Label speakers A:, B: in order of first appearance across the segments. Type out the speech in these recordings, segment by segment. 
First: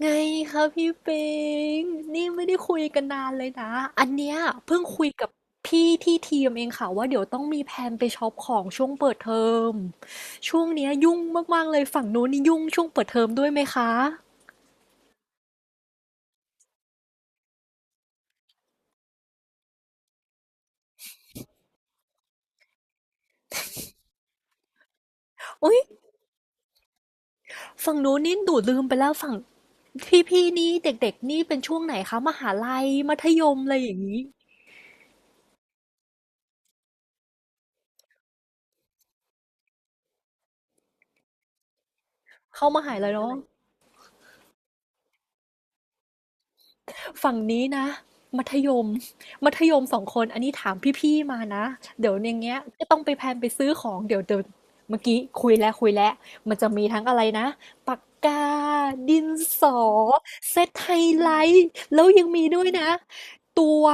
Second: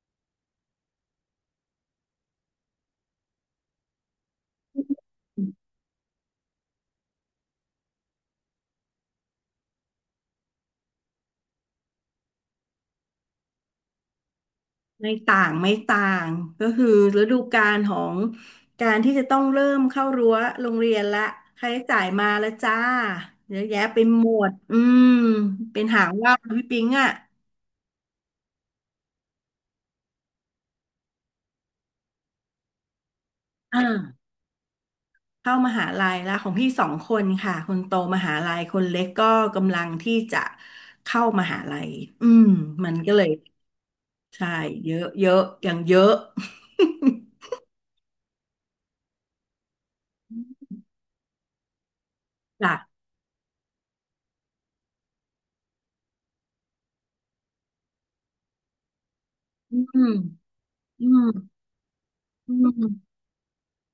A: ไงคะพี่ปิงนี่ไม่ได้คุยกันนานเลยนะอันเนี้ยเพิ่งคุยกับพี่ที่ทีมเองค่ะว่าเดี๋ยวต้องมีแผนไปช็อปของช่วงเปิดเทอมช่วงเนี้ยยุ่งมากๆเลยฝั่งนู้นนี่ยุ่งช่วงเปิดเทอมด้วยไหมคะ
B: ไม่ต่างไม่ต่างก็คือฤดูกาลของการที่จะต้องเริ่มเข้ารั้วโรงเรียนละค่าใช้จ่ายมาแล้วจ้าเยอะแยะไปหมด
A: อุ๊ย
B: เป็นหางว่าวพี่ปิงอ่ะ
A: ฝั่งนู้นนี่ดูลืมไปแล้วฝั่งพี่ๆนี่เด็กๆนี่เป็นช่วงไหนคะมหาลัยมัธยมอะ
B: อ
A: ไรอย่างนี้
B: ่าเข้ามหาลัยและของพี่สองคนค่ะคนโตมหาลัยคนเล็กก็กำลังที่จะเข้ามหาลัยอืม
A: เข้าม
B: มั
A: หา
B: น
A: ลั
B: ก็
A: ย
B: เลย
A: เนาะ
B: ใช่เยอะเยอะอย่างเยอะ
A: ฝั่งนี้นะมัธยมมัธยมสองคนอันนี้ถามพี่ๆมานะเดี๋ยวอย่างเงี้ย
B: จ้ะ
A: ก็ต้องไปแพลนไปซื้อของเดี๋ยวเดี๋ยวเมื่อกี้คุยแล้วคุยแล้วมันจะมีทั้งอะไรนะปากกาดินสอ
B: อืม
A: เซตไฮ
B: อืม
A: ไลท์แล้วยังมี
B: อื
A: ด้วยนะ
B: ม
A: ตัว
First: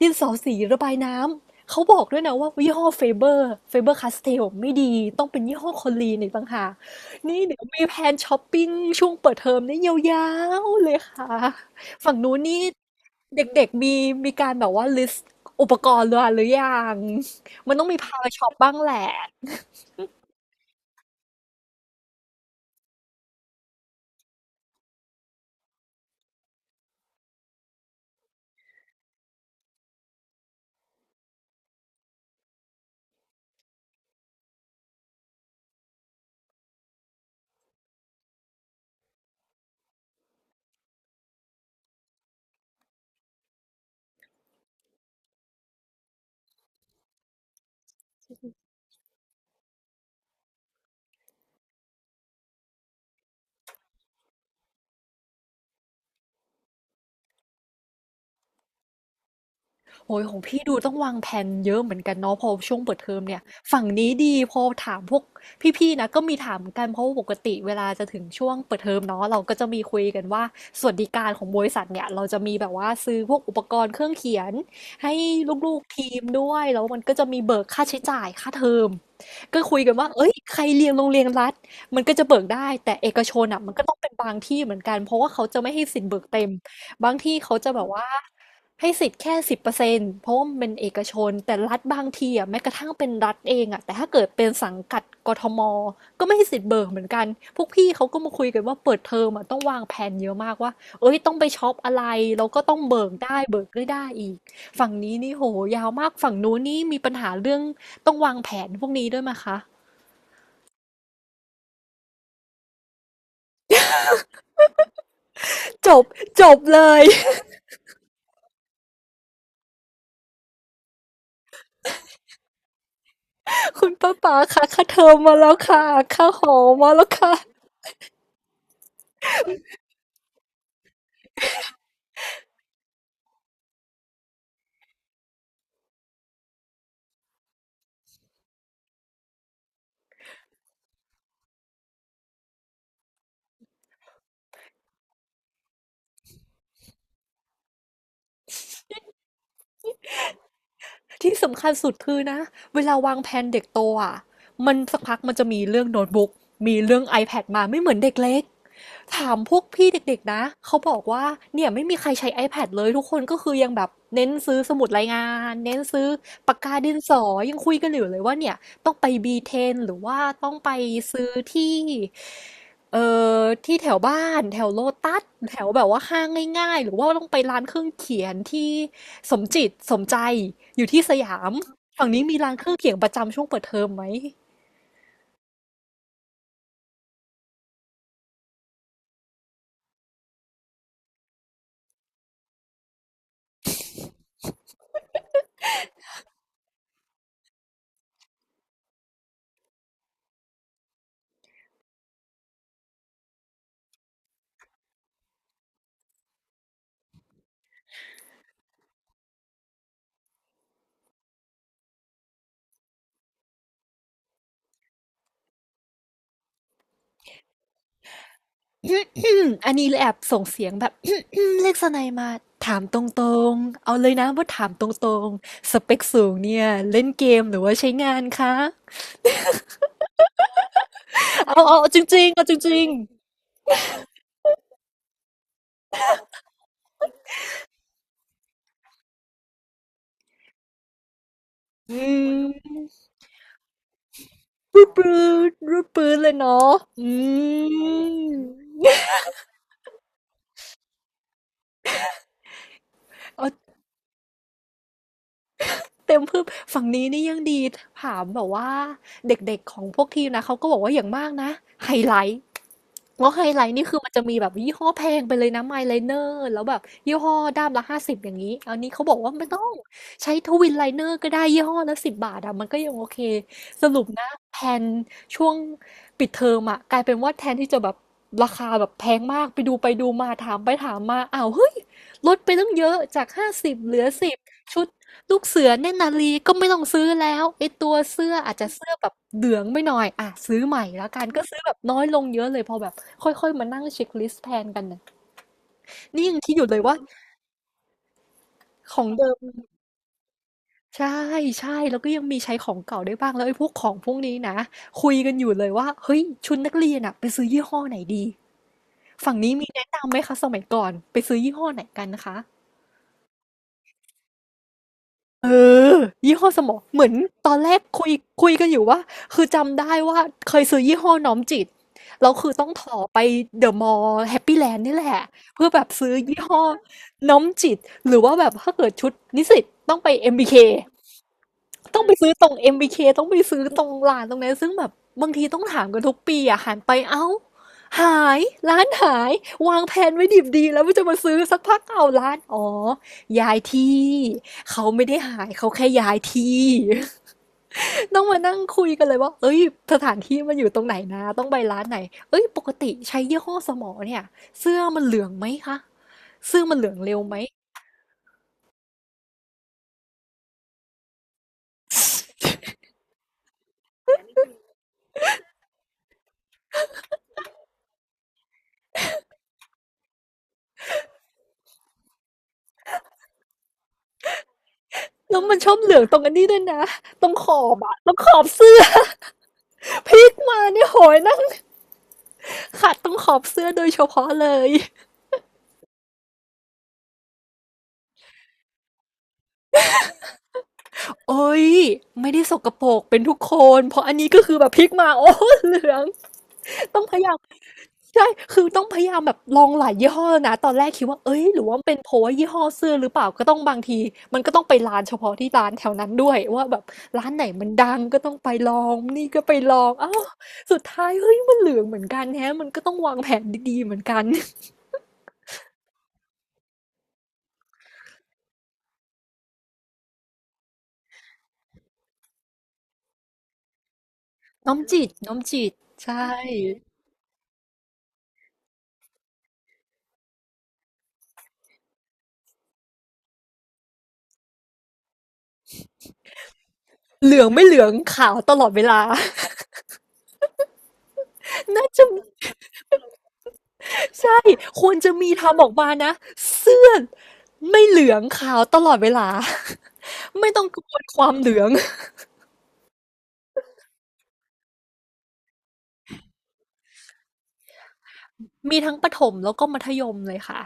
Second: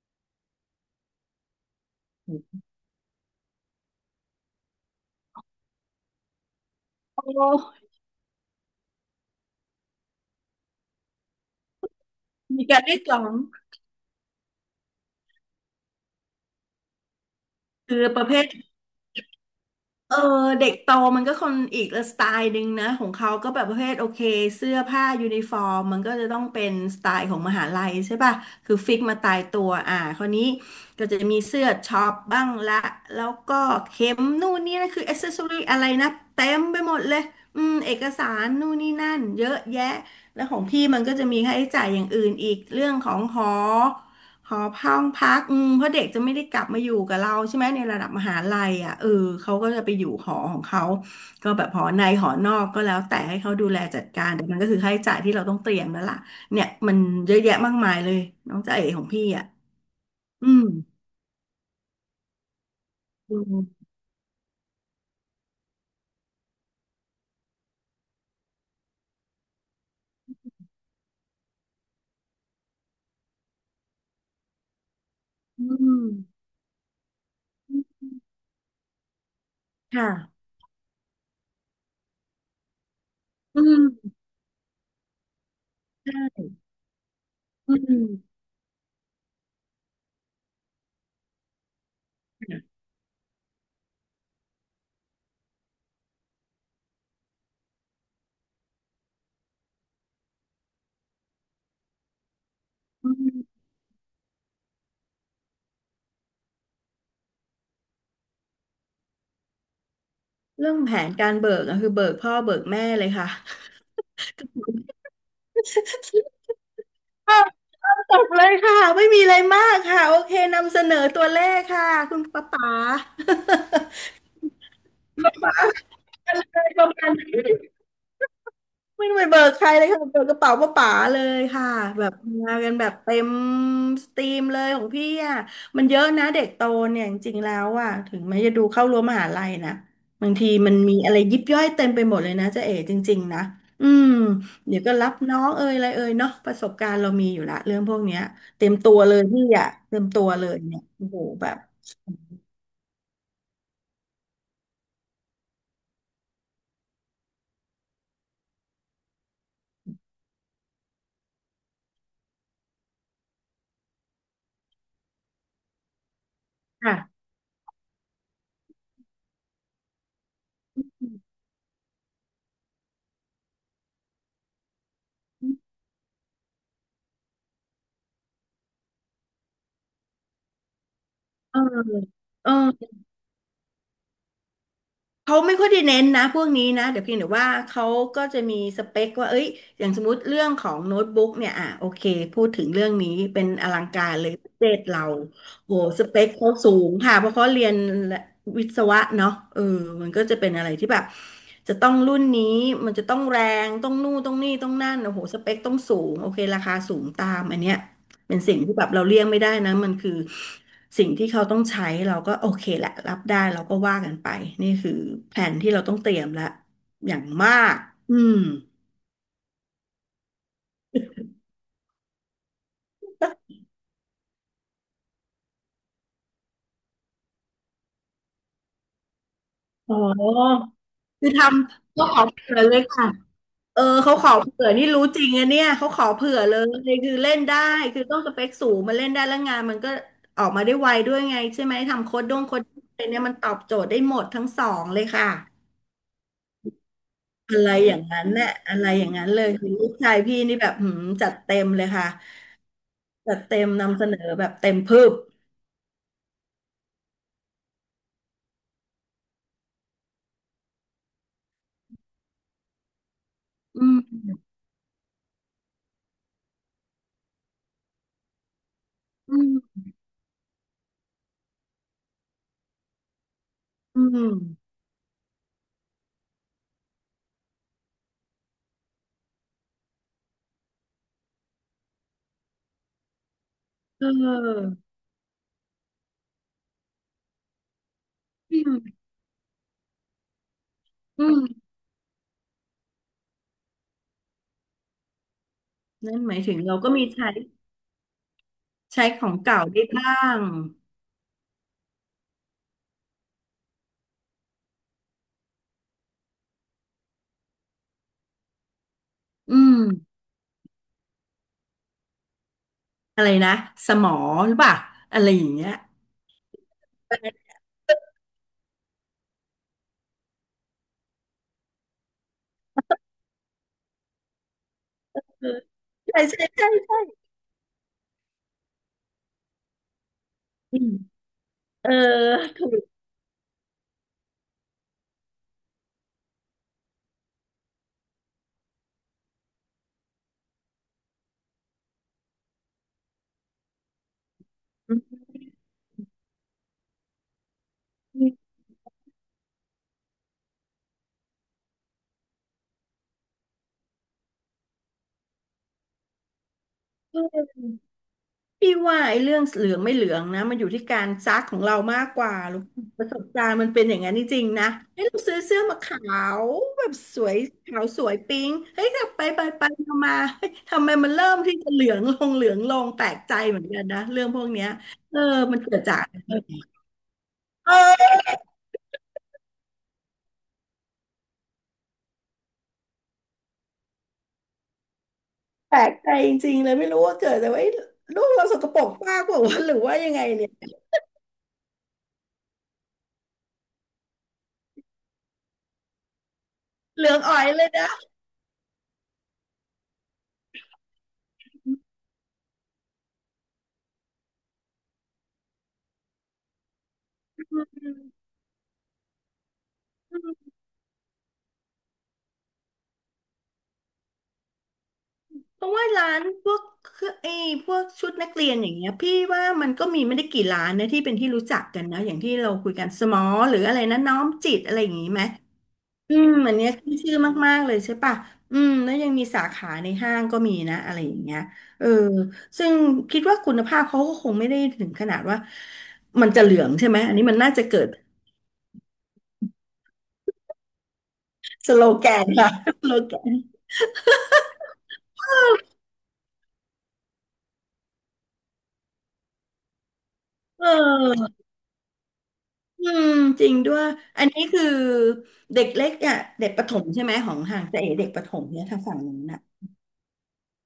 A: ดินสอสีระบายน้ำเขาบอกด้วยนะว่ายี่ห้อเฟเบอร์เฟเบอร์คาสเทลไม่ดีต้องเป็นยี่ห้อคอลีนอีกต่างหาก
B: โอ
A: นี่
B: ้
A: เดี๋ยวมีแพลนช้อปปิ้งช่วงเปิดเทอมนี่ยาวๆเลยค่ะ ฝั่งนู้นนี่
B: มีการได้กลอง
A: เด็กๆมีมีการแบบว่า list อุปกรณ์เรือหรือยังมันต้อง
B: คื
A: มี
B: อ
A: พา
B: ประ
A: รา
B: เภ
A: ช็
B: ท
A: อปบ้างแหละ
B: เออเด็กโตมันก็คนอีกสไตล์หนึ่งนะของเขาก็แบบประเภทโอเคเสื้อผ้ายูนิฟอร์มมันก็จะต้องเป็นสไตล์ของมหาลัยใช่ป่ะคือฟิกมาตายตัวอ่าคราวนี้ก็จะมีเสื้อช็อปบ้างละแล้วก็เข็มนู่นนี่นะคืออ c เซสซอรี่อะไรนะเต็มไปหมดเลยเอกสารนู่นนี่นั่นเยอะแยะแล้วของพี่มันก็จะมีค่าใช้จ่ายอย่างอื่นอีกเรื่องของหอ หอห้องพักเพราะเด็กจะไม่ได้กลับมาอยู่กับเราใช่ไหมในระดับมหาลัยอ่ะเออเขาก็จะไปอยู่หอของเขาก็แบบหอในหอนอกก็แล้วแต่ให้เขาดูแลจัดการแต่มันก็คือค่าใช้จ่ายที่เราต้องเตรียมแล้วล่ะเนี่ยมันเยอะแยะมากมายเลยน้องจ๊ะเอ๋ของพี่อ่ะ
A: โอ้ยของ
B: อื
A: พี่
B: ม
A: ดูต้องวางแผนเยอะเหมือนกันเนาะพอช่วงเปิดเทอม
B: อื
A: เนี่ยฝั่ง
B: ม
A: นี้ดีพอถามพวกพี่ๆนะก็มีถามกันเพราะว่าปกติเวลาจะถึงช่วงเปิดเทอมเนาะเราก็จะมีคุยกันว่าสวัสดิการของบริษัทเนี่ยเราจะมีแบบว่าซื้อพวกอุปกรณ์เครื่องเขียนให้ล
B: อื
A: ูกๆ
B: ม
A: ทีมด้วยแล้วมันก็จะมีเบิกค่าใช้จ่ายค่าเทอมก็คุยกันว่าเอ้ย
B: ค่ะ
A: ใครเรียนโรงเรียนรัฐมันก็จะเบิกได้ แต่เอกชน
B: อื
A: อ่ะมันก็
B: ม
A: ต้องเป็นบางที่เหมือนกันเพราะว่าเขาจะไม่ให้สิทธิ์เบิกเต็ม บางที่เขาจะ
B: อื
A: แบบว่า
B: ม
A: ให้สิทธิ์แค่10%เพราะว่ามันเป็นเอกชนแต่รัฐบางทีอ่ะแม้กระทั่งเป็นรัฐเองอ่ะแต่ถ้าเกิดเป็นสังกัดกทมก็ไม่ให้สิทธิ์เบิกเหมือนกันพวกพี่เขาก็มาคุยกันว่าเปิดเทอมอ่ะต้องวางแผนเยอะมากว่าเอ้ยต้องไปช็อปอะไรแล้วก็ต้องเบิ
B: อื
A: กได้เบิ
B: ม
A: กไม่ได้อีกฝั่งนี้นี่โหยาวมากฝั่งนู้นนี่มีปัญหาเรื่องต้องวางแผนพวกนี้ด้วยไหมคะ
B: เรื่องแผนการเบิกอะคือเบิกพ่อเบิกแม่เลยค่ะ
A: จบ จบเลย
B: อ้าวอ้าวจบเลยค่ะไม่มีอะไรมากค่ะโอเคนำเสนอตัวเลขค่ะคุณป๊าป๋า
A: คุณป้าป๋าค่ะค่าเทอมมาแล้วค่ะค่า
B: อะ
A: หอ
B: ไรป
A: มา
B: ระ
A: แล้
B: มา
A: ว
B: ณ
A: ค่ะ
B: นี้ ไม่ต้องไปเบิกใครเลยค่ะเบิกกระเป๋าป้าป๋าเลยค่ะแบบมากันแบบเต็มสตรีมเลยของพี่อ่ะมันเยอะนะเด็กโตเนี่ยจริงๆแล้วอ่ะถึงแม้จะดูเข้ารั้วมหาลัยนะบางทีมันมีอะไรยิบย่อยเต็มไปหมดเลยนะจ๊ะเอ๋จริงๆนะอืมเดี๋ยวก็รับน้องเอ่ยอะไรเอ่ยเนาะประสบการณ์เรามีอยู่ละเรื่องพวกเนี้ยเต็มตัวเลยพี่อ่ะเต็มตัวเลยเนี่ยโอ้โห
A: ที่
B: แบบ
A: สำคัญสุดคือนะเวลาวางแผนเด็กโตอ่ะมันสักพักมันจะมีเรื่องโน้ตบุ๊กมีเรื่อง iPad มาไม่เหมือนเด็กเล็ก ถามพวกพี่เด็กๆนะ เขาบอกว่าเนี่ยไม่มีใครใช้ iPad เลยทุกคนก็คือยังแบบเน้นซื้อสมุดรายงานเน้นซื้อปากกาดินส
B: ค่ะ
A: อยังคุยกันอยู่เลยว่าเนี่ยต้องไป B10 หรือว่าต้องไปซื้อที่เอ่ที่แถวบ้านแถวโลตัสแถวแบบว่าห้างง่ายๆหรือว่าต้องไปร้านเครื่องเขียนที่สมจิตสมใจอยู่ที่สยาม
B: เออ
A: ฝั่งนี้มี
B: เอ
A: ร้า
B: อ
A: นเครื่องเขียนประจำช่วงเปิดเทอมไหม
B: เขาไม่ค่อยได้เน้นนะพวกนี้นะเดี๋ยวเพียงแต่ว่าเขาก็จะมีสเปคว่าเอ้ยอย่างสมมติเรื่องของโน้ตบุ๊กเนี่ยอ่ะโอเคพูดถึงเรื่องนี้เป็นอลังการเลยประเทศเราโหสเปคเขาสูงค่ะเพราะเขาเรียนวิศวะเนาะเออมันก็จะเป็นอะไรที่แบบจะต้องรุ่นนี้มันจะต้องแรงต้องนู่นต้องนี่ต้องนั่นโอ้โหสเปคต้องสูงโอเคราคาสูงตามอันเนี้ยเป็นสิ่งที่แบบเราเลี่ยงไม่ได้นะมันคือ สิ่งที่เขาต้องใช้เราก็โอเคแหละรับได้เราก็ว่ากันไปนี่คือแผนที่เราต้องเตรียมละอย่างมากอืม
A: อันนี้เลยแอบส่งเสียงแบบ เรียกสไนัยมาถามตรงๆ เอาเลยนะว่าถามตรงๆ สเปคสูงเนี่ยเล่นเกมหรือว่าใช้งานคะ
B: อ๋อคือท
A: เอาเอาเอา
B: ำ
A: จ
B: เขาข
A: ริ
B: อ
A: งๆเอาจ
B: เผื่อเล
A: ริ
B: ย
A: ง
B: ค่ะเขาขอเผื่อนี่รู้จริงอะเนี่ยเขาขอเผื่อเลยคือเล่นได้คือต้องสเปคสูงมันเล่นได้แล้วงานมันก็ออกมาได้ไวด้วยไงใช่ไหม
A: ๆอื
B: ทำโค้ดด้งโค้ด
A: ม
B: อะไรเนี่ยมันตอบโจทย์ได้หมดทั้งสอ
A: รู
B: ง
A: ด
B: เลย
A: ปื
B: ค่ะ
A: นรูดปืนเลยเนาะอื
B: อะไรอย่างนั้นเนี่ยอะไร
A: ม
B: อย่างนั้นเลยคือลูกชายพี่นี่แบบหืมจัดเต็มเลยค่ะ จัดเต็ม
A: เอา
B: นำเสนอแบบเต็มพืบ
A: เต็มเพื่มฝั่งนี้นี่ยังดีถามแบบว่าเด็กๆของพวกทีมนะเขาก็บอกว่าอย่างมากนะไฮไลท์ แลไฮไลท์นี่
B: อื
A: คือมันจะมี
B: ม
A: แบบยี่ห้อแพงไปเลยนะไมล์ไลเนอร์แล้วแบบยี่ห้อด้ามละห้าสิบอย่างนี้อันนี้เขาบอกว่า
B: อื
A: ไม่ต้อง
B: ม
A: ใช้ทวินไลเนอร์ก็ได้ยี่ห้อละ10 บาทอะมันก็ยังโอเคส
B: อื
A: รุปนะแพ
B: ม
A: นช่วงปิดเทอมอะกลายเป็นว่าแทนที่จะแบบราคาแบบแพงมากไปดูไปดูมาถามไปถามมาอ้าวเฮ้ยลดไปตั้งเยอะจากห้าสิบเหลื
B: เ
A: อสิบ
B: ออ
A: ชุดลูกเสือเนตรนารีก็ไม่ต้องซื้อแล้วไอตัวเสื้ออาจ
B: อื
A: จะ
B: ม
A: เสื้อแบบเหลืองไปหน่อยอ่ะซื้อใหม่แล้วกั
B: อื
A: นก็ซื้อ
B: ม
A: แบบน้อยลงเยอะเลยพอแบบ ค่อยๆ มานั่งเช็คลิสต์แทนกันน่ะ
B: นั่น
A: นี่
B: ห
A: ยั
B: มา
A: ง
B: ย
A: คิ
B: ถึ
A: ด
B: ง
A: อยู่
B: เรา
A: เลย
B: ก็
A: ว่า
B: มีใช้
A: ขอ
B: ใช้
A: ง
B: ข
A: เดิ
B: อง
A: ม
B: เก่าได้บ้าง
A: ใช่ใช่แล้วก็ยังมีใช้ของเก่าได้บ้างแล้วไอ้พวกของพวกนี้นะคุยกันอยู่เลยว่าเฮ้ยชุดนักเรียนอะไปซื้อยี่ห้อไหนดีฝั่งนี้
B: อื
A: มี
B: ม
A: แนะนำไหมคะสมัยก่อนไปซื้อยี่ห้อไหนกันนะคะ
B: อะไรนะสมอหรือเปล่าอะไรอ
A: เอ
B: ย่างเงี้ย
A: อยี่ห้อสมอเหมือนตอนแรกคุยกันอยู่ว่าคือจำได้ว่าเคยซื้อยี่ห้อน้อมจิตแล้วคือต้องถ่อไปเดอะมอลล์แฮปปี้แลนด์นี่แหละ
B: อ
A: เพื่อแบบซื้อ
B: ใช่
A: ยี่
B: ใช่
A: ห้อ
B: ใช่ใช่
A: น้อมจิตหรือว่าแบบถ้าเกิดชุดนิสิตต้องไป MBK
B: อืมเออ
A: ต้องไปซื้อตรง
B: ถ
A: MBK ต้องไปซื้อตรงร้านตรงนั้นซึ่งแบบบางทีต้องถามกันทุกปีอ่ะหันไปเอ้าหายร้านหายวางแผนไว้ดิบดีแล้วว่าจะมาซื้อสักพักเอาร้านอ๋อย้ายที่เขาไม่ได้หายเขาแค่ย้ายที่ ต้องมานั่งคุยกันเลยว่าเอ้ยสถานที่มันอยู่ตรงไหนนะต้องไปร้านไหนเอ้ยปกติใช้ยี่ห้อสมอเนี่ยเสื้อมันเหลืองไหมคะเสื้อมันเหลืองเร็ว
B: ู
A: ไหม
B: ก พี่ว่าไอ้เรื่องเหลืองไม่เหลืองนะมันอยู่ที่การซักของเรามากกว่าลูกประสบการณ์มันเป็นอย่างนั้นจริงๆนะเฮ้ยเราซื้อเสื้อมาขาวแบบสวยขาวสวยปิ๊งเฮ้ยแต่ไปไปไปมามาเฮ้ยทำไมมันเริ่มที่จะเหลืองลงเหลืองลงแปลกใจเหมือนกันนะเรื่องพวกเนี้ยเออ
A: แล้วมั
B: มั
A: น
B: น
A: ชอ
B: เกิ
A: บ
B: ด
A: เหลื
B: จา
A: อง
B: ก
A: ตร
B: อะ
A: งอันนี้ด้ว
B: ไร
A: ยนะตรงขอบอะตร
B: เออ
A: งขอบเสื้อ พลิกมาเนี่ยโหยนั่งขัดตรงขอบเสื้อโดยเฉพาะเลย
B: แปลกใจจริงๆเลยไม่รู้ว่าเกิดแต่ว่าเอ้ยลูกเราสกปรกมากกว่าวะหรือว่ายังไงเนี่ย
A: โอ้ยไม่ได้สกปรกเป็นทุกคนเพราะอันนี้ก็คือแบบพลิกมาโอ้เหลืองต้อ
B: เห
A: ง
B: ลื
A: พ
B: อง
A: ยายาม
B: อ่อยเลยนะ
A: ใช่คือต้องพยายามแบบลองหลายยี่ห้อนะตอนแรกคิดว่าเอ้ยหรือว่าเป็นเพราะว่ายี่ห้อเสื้อหรือเปล่าก็ต้องบางทีมันก็ต้องไปร้านเฉพาะที่ร้านแถวนั้นด้วยว่าแบบร้านไหนมั
B: อ
A: นดังก็ต้องไปลองนี่ก็ไปลองอ้า
B: ื
A: ว
B: ม
A: สุดท้ายเฮ้ยมันเหลืองเหมือนกันแฮะมันก็ต้องวางแผนดีๆเหมือนกัน
B: เพราะว่าร้านพวกเครื่องไอ้พวกชุดนักเรียนอย่างเงี้ยพี่ว่ามันก็มีไม่ได้กี่ร้านนะที่เป็นที่รู้จักกันนะอย่างที่เราคุยกันสมอหรืออะไรนะน้อมจิต
A: น้
B: อะ
A: อ
B: ไร
A: ม
B: อย่าง
A: จิต
B: งี้ไหม
A: น้อมจิตใช่
B: อันเนี้ยขึ้นชื่อมากๆเลยใช่ปะแล้วยังมีสาขาในห้างก็มีนะอะไรอย่างเงี้ยเออซึ่งคิดว่าคุณภาพเขาก็คงไม่ได้ถึงขนาดว่ามันจะเหลืองใช่ไหมอันนี้
A: เห
B: มัน
A: ลือง
B: น่าจะ
A: ไม่เห
B: เกิ
A: ลือ
B: ด
A: งขาวตลอดเวลา
B: ส โล
A: น่าจะ
B: แกนค่ะ สโลแกน
A: ใช่ควรจะมีทำออกมานะเสื้อไม่เหลืองขาวตลอดเวลา ไม่ต้
B: เ
A: องกังวลความ
B: ออ
A: เหลือง
B: อืมจริงด้วยอันนี้คือเด็กเล็กอ่ะเด็กประถมใช่ไหมของห่างจะเอ๋เด็กประถมเนี่ย
A: มี
B: ทาง
A: ทั้
B: ฝั่
A: ง
B: ง
A: ประ
B: นู้
A: ถ
B: น
A: ม
B: น่ะ
A: แล้วก็มัธยมเลยค่ะ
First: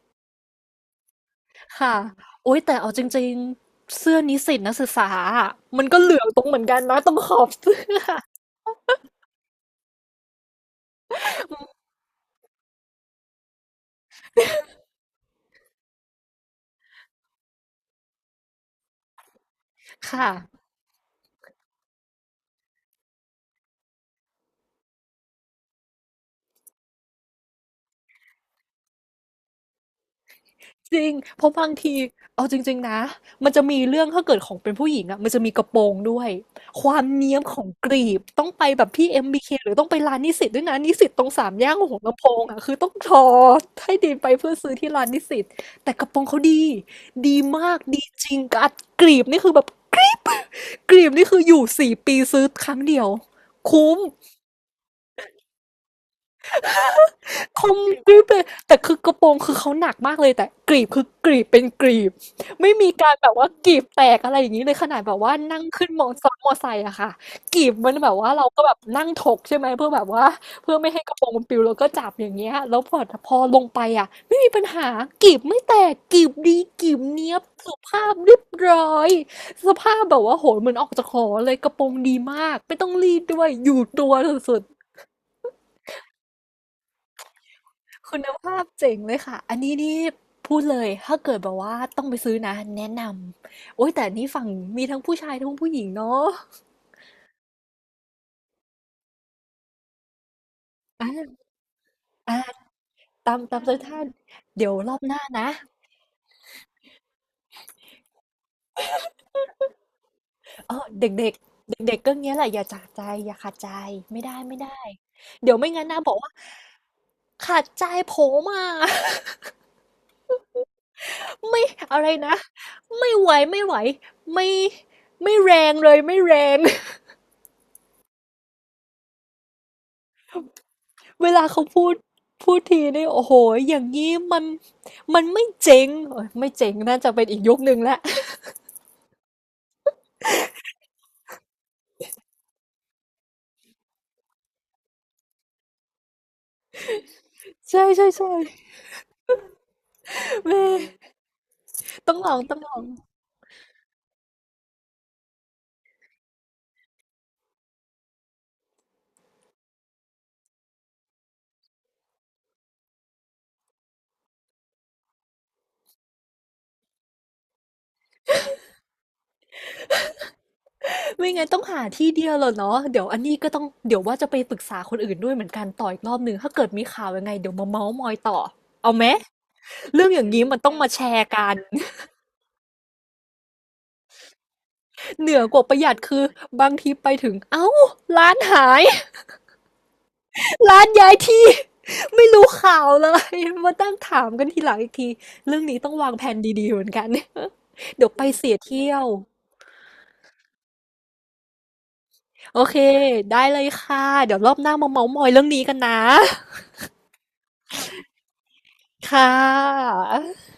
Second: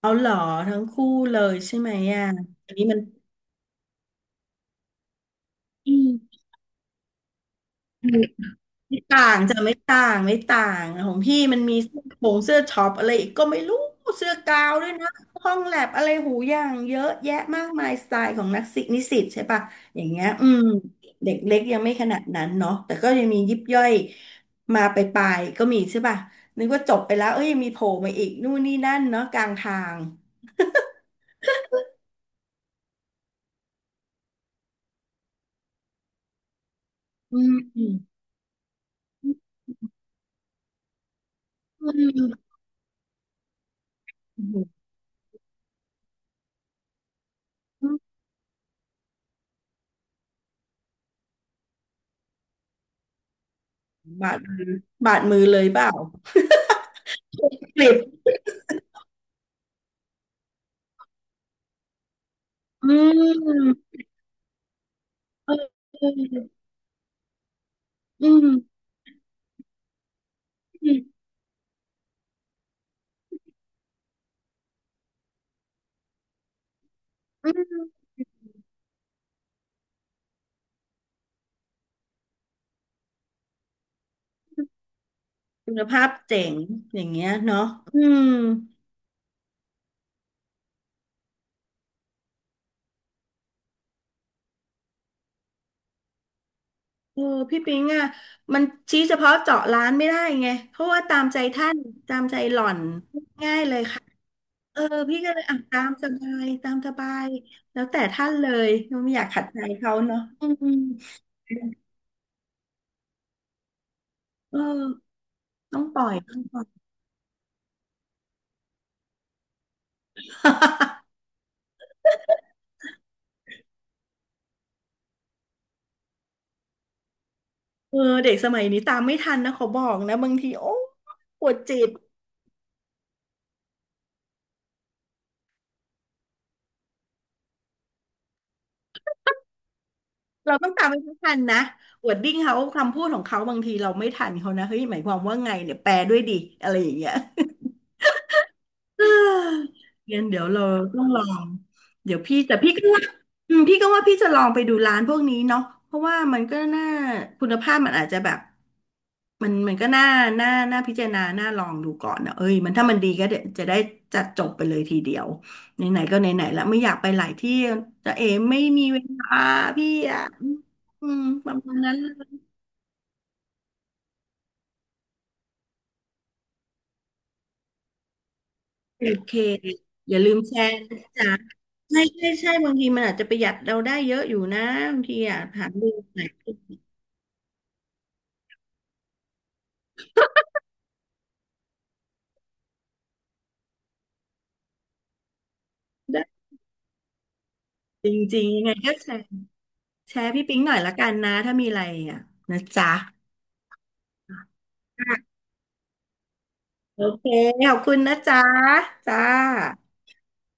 B: เอาเหรอทั้งคู่เลยใช่ไหม
A: ค่ะ
B: อ่ะ
A: โอ๊ย
B: อั
A: แต่
B: นนี้
A: เอา
B: มั
A: จ
B: น
A: ริงๆเสื้อนิสิตนักศึกษาอะมันก็
B: อื
A: เหลืองต
B: ม
A: รงเหมือนกันนะตรงขอบเสื้อ
B: ไม่ต่างไม่ต่างของพี่มันมีเสื้อโปรงเสื้อช็อปอะไรอีกก็ไม่รู้เสื้อกาวด้วยนะห้องแลบอะไรหูอย่างเยอะแยะมากมายสไตล์ของนักศึกนิสิตใช่ปะอย่า งเงี้
A: ค่ะ
B: ยอืมเด็กเล็กยังไม่ขนาดนั้นเนาะแต่ก็ยังมียิบย่อยมาไปลายๆก็มีใช่ปะนึกว่าจบไปแล้วเอ้ยยังมีโผล่มาอีกนู่นนี่นั่นเนาะกลางทาง
A: จริง เพราะบางทีเอาจริงๆนะมันจะมีเรื่องถ้าเกิดของเป็นผู้หญิงอะมันจะมีกระโปรงด้วยความเนี้ย
B: อื
A: ม
B: ม
A: ของกรีบต้องไปแบบพี่ MBK หรือต้องไปร้านนิสิตด้วยนะนิสิตตรงสามแย่
B: อื
A: หัวลำโพง
B: ม
A: อะคือต้องทอให้ดีไปเพื่อซื้อ
B: อ
A: ที่ร้านนิสิตแต่กระโปรงเขาดีดีมากดีจริงกัดกรีบนี่คือแบบกรีบกรีบนี่คืออยู่สี่ปีซื้อครั้งเดียวคุ้ม
B: บาดมือบาดมือเลยเปล่า
A: คม
B: กลิบ
A: กริบเลยแต่คือกระโปรงคือเขาหนักมากเลยแต่กรีบคือกรีบเป็นกรีบไม่
B: อื
A: มีการแบบว่ากรีบ
B: ม
A: แตกอะไรอย่างนี้เลยขนาดแบบว่า
B: เอ
A: นั่งขึ้นมอซ้อนมอ
B: อ
A: ไซค์อะค่ะกรีบมันแบบ
B: อื
A: ว่าเราก็แบบ
B: ม
A: นั่งถกใช่ไหมเพื่อแบบว่าเพื่อไม่
B: อืม
A: ให้กระโปรงมันปลิวเราก็จับอย่างเงี้ยแล้วพอพอลงไปอะไม่มีปัญหากรีบไม่แตกกรีบดีกรีบเนี้ยบ
B: อื
A: สุ
B: ม
A: ภาพเรียบร้อยสภาพแบบว่าโหยเหมือนออกจากหอเลยกระโปรงดีมากไม่ต้องรีดด้วยอยู่ตัวสุด
B: คุณภาพเจ๋งอย่างเงี้ยเนาะอื
A: คุ
B: ม
A: ณภาพเจ๋งเลยค่ะ อันนี้นี่พูดเลย ถ้าเกิดแบบว่าต้องไปซื้อนะแนะนำ โอ้ยแต่นี่ฝั่งมีทั้งผู้ชายทั้งผู้หญิงเนาะ
B: เออพี่ปิงอ่ะมันชี้เฉพาะเจาะร้านไม่ได้ไงเพราะว่าตามใจ
A: อ่า
B: ท่านตามใจ
A: อ่า
B: หล่อน
A: ตาม
B: ง่า
A: ตา
B: ย
A: มใจ
B: เลย
A: ท่า
B: ค่ะ
A: นเดี๋ยว
B: เออ
A: รอบห
B: พี่
A: น้า
B: ก็เลย
A: นะ
B: อ่ะตามสบายตามสบายแล้วแต่ท่านเลยไม่อยากขัดใจเขาเนาะอื
A: เอ
B: ม
A: อเด็กเด็กเด็กเด็กๆก็เงี้ยแหละอย่าจากใจอย่าขาดใจไม่ได้ไม่
B: เอ
A: ได้
B: อ
A: เดี๋ยวไม่
B: ต้อ
A: งั้
B: ง
A: น
B: ป
A: นะ
B: ล่
A: บ
B: อ
A: อ
B: ย
A: กว่า
B: ต้องปล่อย
A: ขาดใจผมอ่ะ ไม่อะไรนะไม่ไหวไม่ไหวไม่ไม่แรงเลยไม่แรง
B: เออเด็กสมัยนี้ตามไม่ทันนะขอบอกนะบางทีโอ้
A: เว
B: ป
A: ลา
B: วด
A: เขา
B: จิ
A: พู
B: ต
A: ดพูดทีนี่โอ้โหอย่างงี้มันมันไม่เจ๋งเอยไม่เจ๋งน่าจะเป็นอีกยุคหนึ่งแล้ว
B: เราต้องตามไปให้ทันนะวอร์ดดิ้งเขาคำพูดของเขาบางทีเราไม่ทันเขานะเฮ้ยหมายความว่าไงเนี่ยแปลด้วยดิอะไรอย่างเงี้ย
A: ใช่ใช่ใช่
B: งั้นเดี๋ยว
A: แม่
B: เราต้องลอง
A: ต้อ
B: เดี๋ย
A: ง
B: ว
A: ลอ
B: พี่
A: งต้
B: แต่
A: องล
B: พี่
A: อง
B: ก็ว่าอืมพี่ก็ว่าพี่จะลองไปดูร้านพวกนี้เนาะเพราะว่ามันก็น่าคุณภาพมันอาจจะแบบมันก็น่าพิจารณาน่าลองดูก่อนนะเอ้ยถ้ามันดีก็เดี๋ยวจะได้จัดจบไปเลยทีเดียวไหนๆก็ไหนๆแล้วไม่อยากไปหลายที่จะเอไม่มีเวลาพี่อะอืม
A: ไม่งั้
B: ป
A: น
B: ระ
A: ต้อง
B: มาณ
A: หา
B: นั้น
A: ที่เดียวแหละเนาะเดี๋ยวอันนี้ก็ต้องเดี๋ยวว่าจะไปปรึกษาคนอื่นด้วยเหมือนกันต่ออีกรอบหนึ่งถ้าเกิดมีข่าวยังไงเดี๋ยวมาเมาส์มอยต่อเอาไห
B: โอ
A: ม
B: เค
A: เรื่อ
B: อ
A: งอ
B: ย่า
A: ย่า
B: ลื
A: ง
B: ม
A: นี้
B: แช
A: มันต้อง
B: ร์
A: มา
B: นะ
A: แชร์
B: จ๊ะ
A: กัน
B: ใช่ใช่ใช่บางทีมันอาจจะประหยัดเราได้เยอะอยู่นะบางที
A: เหนื
B: อ่ะ
A: อกว่า
B: หา
A: ประห
B: ดู
A: ยัด
B: ไห
A: คื
B: น
A: อบางทีไปถึงเอ้าร้านหาย ร้านย้ายที่ ไม่รู้ข่าวเลย มาตั้งถามกันทีหลังอีกทีเรื่องนี้ต้องวางแผ
B: ได้
A: นดีๆเหมือนกัน เดี๋
B: จ
A: ยวไป
B: ริง
A: เสีย
B: ๆยังไง
A: เที่
B: ก็
A: ยว
B: แชร์แชร์พี่ปิ๊งหน่อยละกันนะถ้ามีอะไรอ่ะ
A: โอ
B: นะ
A: เค
B: จ๊ะ
A: ได้เลยค่ะเดี๋ยวรอบหน้ามาเม้าท์มอยเรื่องนี้กันนะ
B: โอเคขอบคุณนะจ๊ะ จ้า
A: ค่ะ